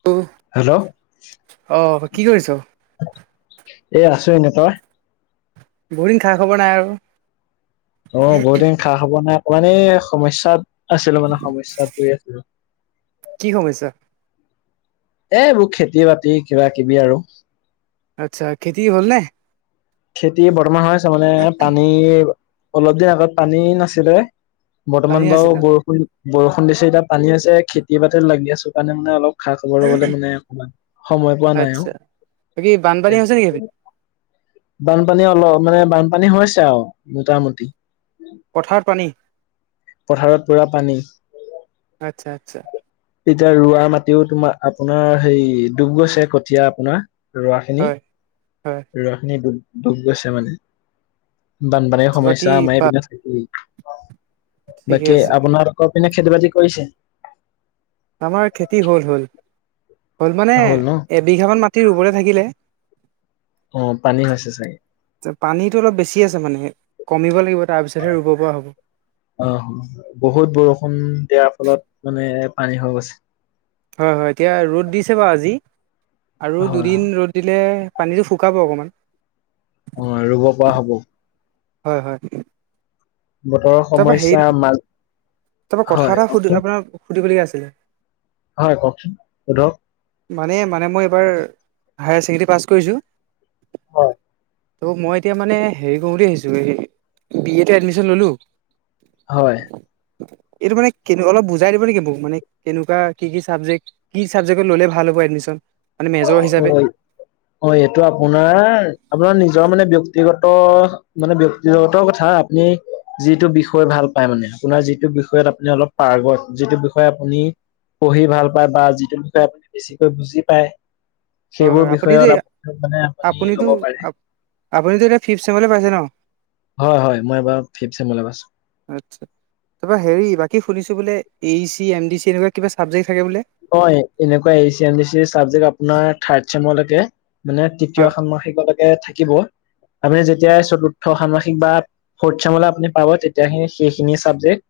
[unintelligible] Hello অ কি কৰিছ? এ আছো এনেই, তই? বহুত দিন খা খবৰ নাই আৰু অ বহুত দিন খা হব নাই মানে সমস্যাত আছিলো মানে সমস্যাত পৰি আছিলো। কি সমস্যা? এইবোৰ খেতি বাতি কিবা কিবি আৰু। আচ্ছা, খেতি হ'ল নে? খেতি বৰ্তমান হৈ আছে মানে পানী অলপ দিন আগত পানী নাছিলে। পানী বৰ্তমান বাৰু আছিলে বৰষুণ বৰষুণ দিছে যেতিয়া পানী আছে খেতি বাতিত লাগি আছো কাৰণে মানে অলপ খা খবৰ লবলৈ মানে অকমান সময় পোৱা নাই ঔ। আচ্ছা বাকী বানপানী হৈছে নেকি ইহঁতি বানপানী অলপ মানে বানপানী হৈছে আৰু মোটামুটি। পথাৰ পানী পথাৰত পুৰা পানী। আচ্ছা আচ্ছা এতিয়া ৰোৱা মাটিও তোমাৰ আপোনাৰ হেই ডুব গৈছে কঠীয়া আপোনাৰ। ৰোৱা খিনি হয় হয় ৰোৱা খিনি ডুব গৈছে মানে। বানপানীৰ বাকী সমস্যা আমাৰ পা এইপিনে থাকেই। ঠিকে বাকী আছে আপোনাৰ দখৰ পিনে খেতি বাতি কৰিছে? আমাৰ খেতি হল হ'ল, হ'ল মানে এবিঘামান মাটি ৰুবলে থাকিলে। অ পানী হৈছে চাগে। আ পানীটো অলপ বেছি আছে মানে কমিব লাগিব তাৰপিছতহে ৰুব পৰা হ'ব। অ বহুত বৰষুণ দিয়াৰ ফলত মানে পানী হৈ গৈছে। হয় হয় এতিয়া ৰ'দ দিছে বাৰু আজি আৰু হয় হয়। দুদিন ৰ'দ দিলে পানীটো শুকাব অকণমান অ ৰুব পৰা হ'ব। হয় হয়। বতৰৰ তাপা সমস্যা হেৰি, মাজ তাপা হয় কথা এটা সুধি কওকচোন আপোনাক সুধিবলগীয়া আছিলে। হয় কওকচোন সোধক মানে মানে মই এইবাৰ হায়াৰ ছেকেণ্ডেৰী পাছ কৰিছোঁ হয় ত' মই এতিয়া মানে হেৰি কৰোঁ আহিছোঁ বি এটো এডমিশ্যন ল'লোঁ হয়। এইটো মানে কে অলপ বুজাই দিব নেকি মোক মানে কেনেকুৱা কি কি চাবজেক্ট। কি চাবজেক্টত ল'লে ভাল হ'ব এডমিশন। হয় হয় এইটো আপোনাৰ আপোনাৰ নিজৰ মানে ব্যক্তিগত মানে ব্যক্তিগত কথা আপুনি যিটো বিষয় ভাল পায় মানে আপোনাৰ যিটো বিষয়ত আপুনি অলপ পাৰ্গত যিটো বিষয়ে আপুনি পঢ়ি ভাল পায় বা যিটো বিষয়ে আপুনি বেছিকৈ বুজি পায়। হয় সেইবোৰ হয় আপুনিতো বিষয়ত মানে আপুনি আপুনিতো ল'ব পাৰে আপুনিতো এতিয়া ফিফ চেমলৈ পাইছে ন? হয় হয় মই এবাৰ ফিফ চেমত এবাৰ। আচ্ছা তাৰ পৰা হেৰি বাকী শুনিছোঁ বোলে A C M D C এনেকুৱা কিবা চাবজেক্ট থাকে বোলে? হয় এনেকুৱা A C M D C subject আপোনাৰ থাৰ্ত চেমৰলৈকে। মানে তৃতীয় হয় ষান্মাসিক লৈকে থাকিব। আপুনি যেতিয়াই চতুৰ্থ ষাম্মাসিক বা ফৰ্থ চেমলে আপুনি পাব তেতিয়াহে সেইখিনি চাবজেক্ট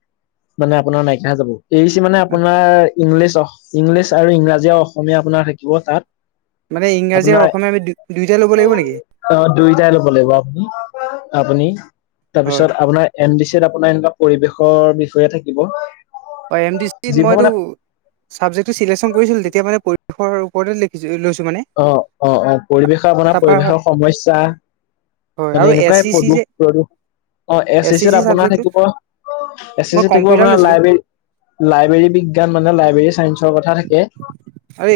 মানে আপোনাৰ নাইকিয়া হৈ যাব। এ ই চি মানে আপোনাৰ ইংলিছ ইংলিছ আৰু ইংৰাজী অসমীয়া আপোনাৰ থাকিব তাত। মানে ইংৰাজী আৰু আপোনাৰ অসমীয়া আমি দুয়োটাই ল'ব লাগিব নেকি? অ দুইটাই ল'ব লাগিব আপুনি আপুনি হয় তাৰপিছত আপোনাৰ এম ডি চি ত আপোনাৰ এনেকুৱা পৰিবেশৰ বিষয়ে থাকিব। হয় এম ডি চিত যিবোৰ মইতো মানে চাবজেক্টটো চেলেকচন কৰিছিলো তেতিয়া মানে পৰিসৰ ওপৰতে লিখিছোঁ লৈছোঁ মানে। অ অ অ পৰিৱেশৰ আপোনাৰ তাৰপা হয় পৰিৱেশৰ সমস্যা মানে আৰু এছ এনেকুৱাই চি চি প্ৰদুষ যে -প্ৰদূষ অ এছ চি চিত আপোনাৰ থাকিব এছ চি মই চিত থাকিব কম্পিউটাৰ আপোনাৰ লৈছিলো লাইব্ৰেৰী লাইব্ৰৰী বিজ্ঞান মানে লাইবেৰী চাইন্ঞ্চ ৰ কথা থাকে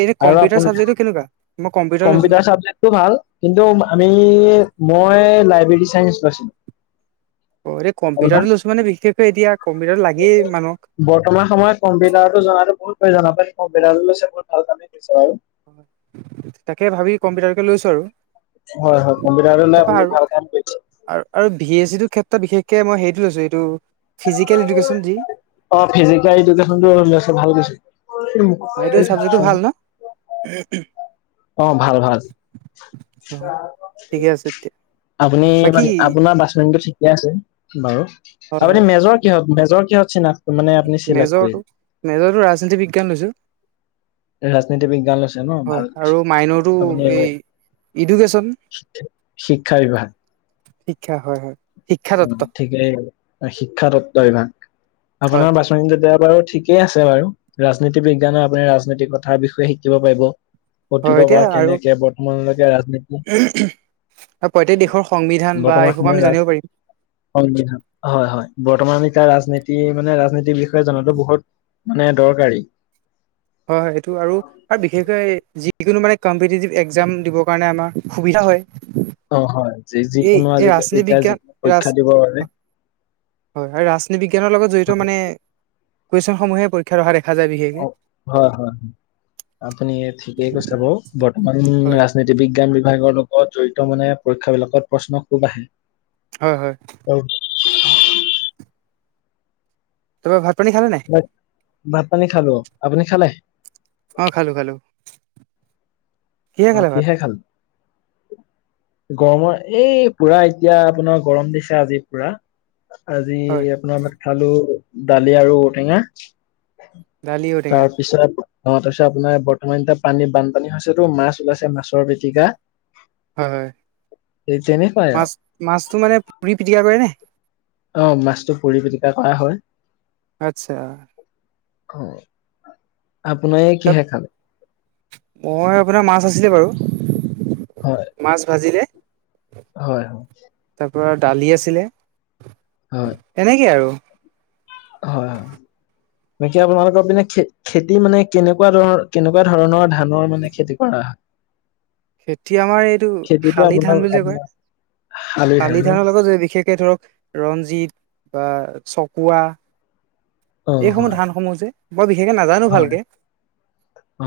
এনে আৰু কম্পিউটাৰ আপোনি চাবজেক্টটো কেনেকুৱা মই লৈছো কম্পিউটাৰ চাবজেক্ট টো ভাল কিন্তু আমি মই লাইব্ৰেৰী চাইন্ঞ্চ লৈছিলোঁ। অ এই কম্পিউটাৰটো লৈছো মানে বিশেষকৈ এতিয়া কম্পিউটাৰত লাগেই মানুক। বৰ্তমান সময়ত কম্পিউটাৰটো জনাতো বহুত প্ৰয়োজন কম্পিটাৰটো লৈছে বহুত ভাল কামেই কৰিছে বাৰু। তাকে ভাবি কম্পিউটাৰকে লৈছো আৰু। হয় হয় কম্পিউটাৰটো লৈ তাৰপা আপুনি ভাল কাম কৰিছে। আৰু -আৰু ভি এচ চি টোৰ ক্ষেত্ৰত বিশেষকে মই হেৰিটো লৈছো এইটো ফিজিকেল এডুকেশ্যন যি অ ফিজিকেল এডুকেশ্যনটো লৈছ ভাল কৰিছ। অ এইটো চাবজেক্টটো ভাল ন? অ ভাল ভাল। অ ঠিকে আছে তেতিয়া আপুনি ম বাকী আপোনাৰ বাচমেনটো ঠিকে আছে। বাৰু হয় আপুনি হয় মেজৰ কিহত মেজৰ কিহত চিনাক মেজৰটো মেজৰটো ৰাজনীতি বিজ্ঞান লৈছো। ৰাজনীতি বিজ্ঞান লৈছে ন হয় ভাল আৰু কৰিছে মাইনৰটো আপুনি এই ইডুকেশ্যন শিক্ষা বিভাগ। শিক্ষা হয় হয়। শিক্ষা অ তত্ব ঠিকেই শিক্ষাতত্ত্ব বিভাগ হয় আপোনাৰ হয় বাছনি কেইটা বাৰু ঠি কেই আছে বাৰু ৰাজনীতি বিজ্ঞানৰ আপুনি ৰাজনীতি কথাৰ বিষয়ে শিকিব পাৰিব। হয় অতিতৰ এতিয়া পৰা আৰু কেনেকে বৰ্তমানলৈকে ৰাজনীতি হয় প্ৰত্যেক দেশৰ সংবিধান বা এইবোৰ আমি জানিব পাৰিম। হয় হয় হয় বৰ্তমান এতিয়া ৰাজনীতি মানে ৰাজনীতিৰ বিষয়ে জনাতো বহুত মানে দৰকাৰী। হয় হয় এইটো আৰু আৰু বিশেষকৈ যিকোনো মানে কম্পিটিটিভ এক্সাম দিবৰ কাৰণে আমাৰ সুবিধা হয়। অ হয় এই যিকোনো এই আজিকালি ৰাজনীতি এতিয়া বিজ্ঞান যিকোনো ৰাজ পৰীক্ষা দিবৰ বাবে হয় আৰু ৰাজনীতি বিজ্ঞানৰ লগত জড়িত মানে কুৱেশ্যন সমূহে পৰি ক্ষাত অহা দেখা যায় বিশেষ অ হয় হয় হয় আপুনি ঠিকেই কৈছে বাৰু বৰ্তমান হয় ৰাজনীতি বিজ্ঞান বিভাগৰ লগত জড়িত মানে পৰীক্ষা বিলাকত প্ৰশ্ন খুব আহে। হয় হয়। [unintelligible] তুমি ভাত পানী খালা নে নাই। ভাত পানী খালো আপুনি খালে। অ খালো খালো। অ কিহে খালে। গৰমৰ এই পুৰা এতিয়া আপোনাৰ গৰম দিছে আজি পুৰা। আজি হয় আপোনাৰ [inaudible] খালো দালি আৰু ঔটেঙা। দালি ঔটেঙা তাৰপিছত অ তাৰ পিছত আপোনাৰ বৰ্তমান এতিয়া পানী বানপানী হৈছেতো আপোনাৰ মাছ। ওলাইছে মাছৰ পিটিকা। হয় হয় এই তেনেকুৱাই আৰু মাছ মাছটো মানে পুৰি পিটিকা কৰেনে। অ মাছটো পুৰি পেটিকা কৰা হয়। আচ্ছা। অ আপোনাৰে কিহে খাল। মই আপোনাৰ মাছ আছিলে বাৰু। হয় মাছ ভাজিলে। হয়। তাৰপৰা দালি আছিলে। হয় এনেকে আৰু। হয় হয়। বাকী আপোনালোকৰ পিনে খে খেতি মানে কেনেকুৱা ধৰনৰ কেনেকুৱা ধৰণৰ ধানৰ মানে খেতি কৰা। খেতি আমাৰ এইটো খেতিটো শালি আপোনাৰ ধান বুলিযে কয়। আপোনাৰ শালি ধান ন ধানৰ লগত বিশেষকে ধৰক। ৰঞ্জিত বা চকুৱা অ', এইসমূহ হয়, ধানসমূহ যে। বৰ বিশেষে নাজান। হয়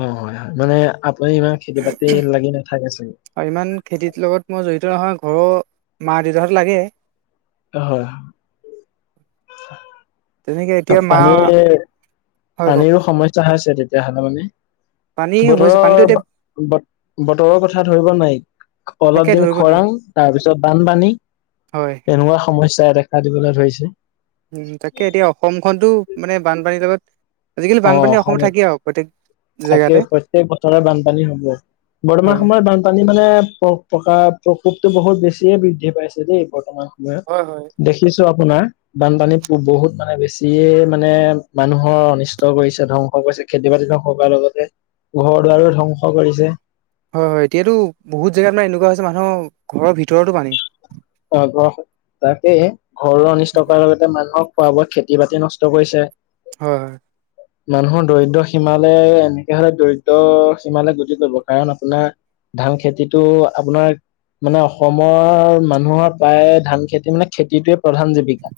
অ হয় মানে আপুনি ইমান খেতি বাতি লাগি নাথাকে চোন। আৰু ইমান খেতিৰ লগত মই জড়িত নহয় ঘৰৰ মা দেউতাহঁত লাগে। হয় হয়। তেনেকে এতিয়া মা পানীৰ। হয় কওক পানীৰো সমস্যা হৈ আছে তেতিয়াহলে মানে পানী হৈছে পানীটো এতিয়া বতৰৰ। ব বতৰৰ কথা ধৰিব নোৱাৰি। তাকে অলপ দিন ধৰিব নোৱাৰি খৰাং তাৰ পিছত বানপানী হয় এনেকুৱা সমস্যাই দে। খা দিবলৈ ধৰিছে। উম তাকে এতিয়া অসমখনতো মানে বানপানীৰ লগত। আজিকালি বানপানী অসমত থাকে আৰু প্ৰতেইক। থাকেই প্ৰট্যক বছৰে বানপানী হব বৰ্তমান হয় সময়ত বানপানী মানে। প্ৰকা প্ৰকোপটো বহুত বেছিয়ে বৃদ্ধি পাইছে দেই বৰ্তমান সময়ত। হয় হয় দেখিছো আপোনাৰ বানপানীত বহুত মানে বেছিয়ে মানে মানুহৰ অনিষ্। নষ্ট কৰিছে ধ্বংস কৰিছে খেতি বাতি ধংস কৰাৰ লগতে ঘৰ দুৱাৰো ধ্বংস কৰিছে। হয় হয় এতিয়াতো বহুত জেগাত মানে এনেকুৱা হৈছে মানুহৰ ঘৰৰ ভিতৰতো পানী। অ ঘৰ তাকে ঘৰৰো অনিষ্ট কৰাৰ লগ। মানুহক খোৱা বোৱা খেতি বাতি নষ্ট কৰিছে। হয় হয়। মানুহৰ দৰিদ্ৰ সীমালে এনেকে হলে দৰিদ্ৰ সীমালে গতি কৰিব কাৰণ আপোনাৰ। ধান খেতিটো আপোনাৰ মানে অসমৰ মান মানুহৰ প্ৰায়ে ধান খেতি মানে খেতিটোয়ে প্ৰধান জীৱিকা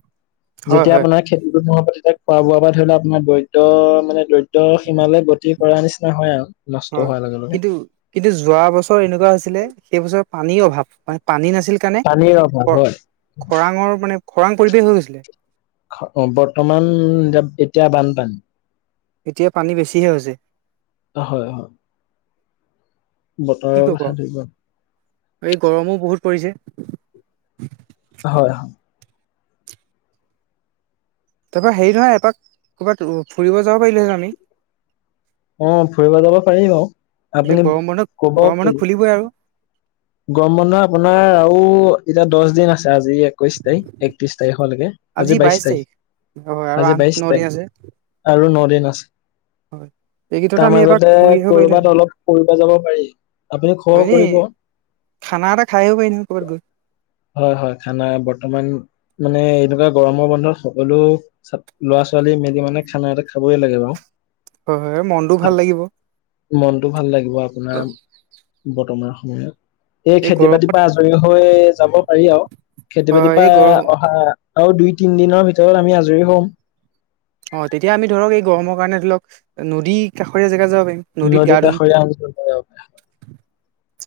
হয় যেতিয়া হয় আপোনাৰ খেতিটো মো প্ৰতি খোৱা বোৱা পা ধৰি লও আপোনাৰ দৰিদ্ৰ মানে দৰিদ্ৰ সীমালৈ গতি কৰা নিচিনা হয় আৰু নষ্ট হয় হোৱাৰ লগে লগে। কিন্তু কিন্তু যোৱা বছৰ এনেকুৱা হৈছিলে সেই বছৰ পানীৰ অভাৱ মানে পানী নাছিল সেইকাৰণে পানীৰ অভাৱ খ হয় খৰাঙৰ মানে খৰাং পৰিৱেশ হৈ গৈছিলে অ বৰ্তমান দে এতিয়া বানপানী এতিয়া পানী বেছিহে হৈছে হয় হয় কি বতৰৰ কব কথা ধৰিব এই গৰমো বহুত পৰিছে হয় হয় তাৰপৰা হেৰি নহয় এপাক ক'ৰবাত ফুৰিব যাব পাৰিলো হয় আমি অ ফুৰিব যাব পাৰিম আৰু এতিয়া আপুনি গৰম বন্ধ কবও গৰম বন্ধ চোন খুলিবই আৰু গৰম বন্ধ আপোনাৰ আৰু এতিয়া দছ দিন আছে আজিহে একৈশ তাৰিখ একত্ৰিশ তাৰিখ'লেকে আজি বাইশ তাৰিখ হয় আৰু আজি আঠ ন বাইশ দিন তাৰিখ আছে আৰু নদিন আছে হয় এইকেইটাতে তাৰ আমি এপাক মাজতে ফুৰি আহিব কৰবাত পাৰিলোহেঁতেন অলপ ফুৰিব যাব পাৰি আপুনি খবৰ এনেই কৰিব খানা এটা খাই আহিব পাৰিম 'কবাত গৈ হয় হয় খানা বৰ্তমান মানে এনেকুৱা গৰমৰ বন্ধত সকলো ছাত ল'ৰা ছোৱালী মেলি মানে খানা এটা খাবই লাগে বাৰু হয় হয় মনটোও ভাল হয়‌ লাগিব মনটো ভাল লাগিব আপোনাৰ বৰ্তমান সময়ত এই খেতি বাতিৰ পা আজৰি হৈ যাব পাৰি আৰু খেতি হয় বাতিৰ পা এই গৰম অহা আৰু দুই তিন দিনৰ ভিতৰত আমি আজৰি হম অ তেতিয়া আমি ধৰক এই গৰমৰ কাৰণে ধৰি লক নদী কাষৰীয়া জেগাত যাব পাৰিম নদীত নদী গা ধুম কাষৰীয়া অঞ্চল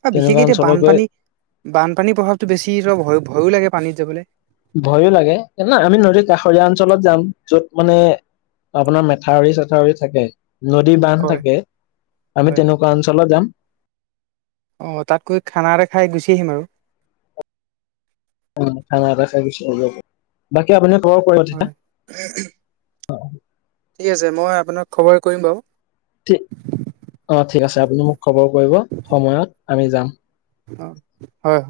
আ তেনেকুৱা বিশেষকে এতিয়া অঞ্চলত গৈ বানপানী বানপানীৰ প্ৰভাৱটো বেছি ধৰ ভ ভয়ো লাগে পানীত যাবলে ভয়ো লাগে না আমি নদীৰ কাষৰীয়া অঞ্চলত যাম য'ত মানে আপোনাৰ মেথাউৰি চেথাউৰি থাকে নদী বান্ধ হয় থাকে আমি হয় তেনেকুৱা অঞ্চলত যাম অঁ তাত গৈ খানা এটা খাই গুচি আহিম আৰু অ খানা এটা খাই গুছি আহিব পাৰো বাকী আপুনাৰ ঘৰ কত‌‌ এতিয়া [unintelligible] ঠিক আছে মই আপোনাক খবৰ কৰিম বাৰু ঠি অঁ ঠিক আছে আপুনি মোক খবৰ কৰিব সময়ত আমি যাম অ হয়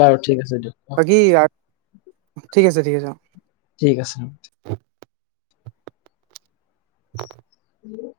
বাৰু ঠিক আছে দিয়ক অ বাকী আক ঠিক আছে ঠিক আছে অঁ ঠিক আছে [unintelligible]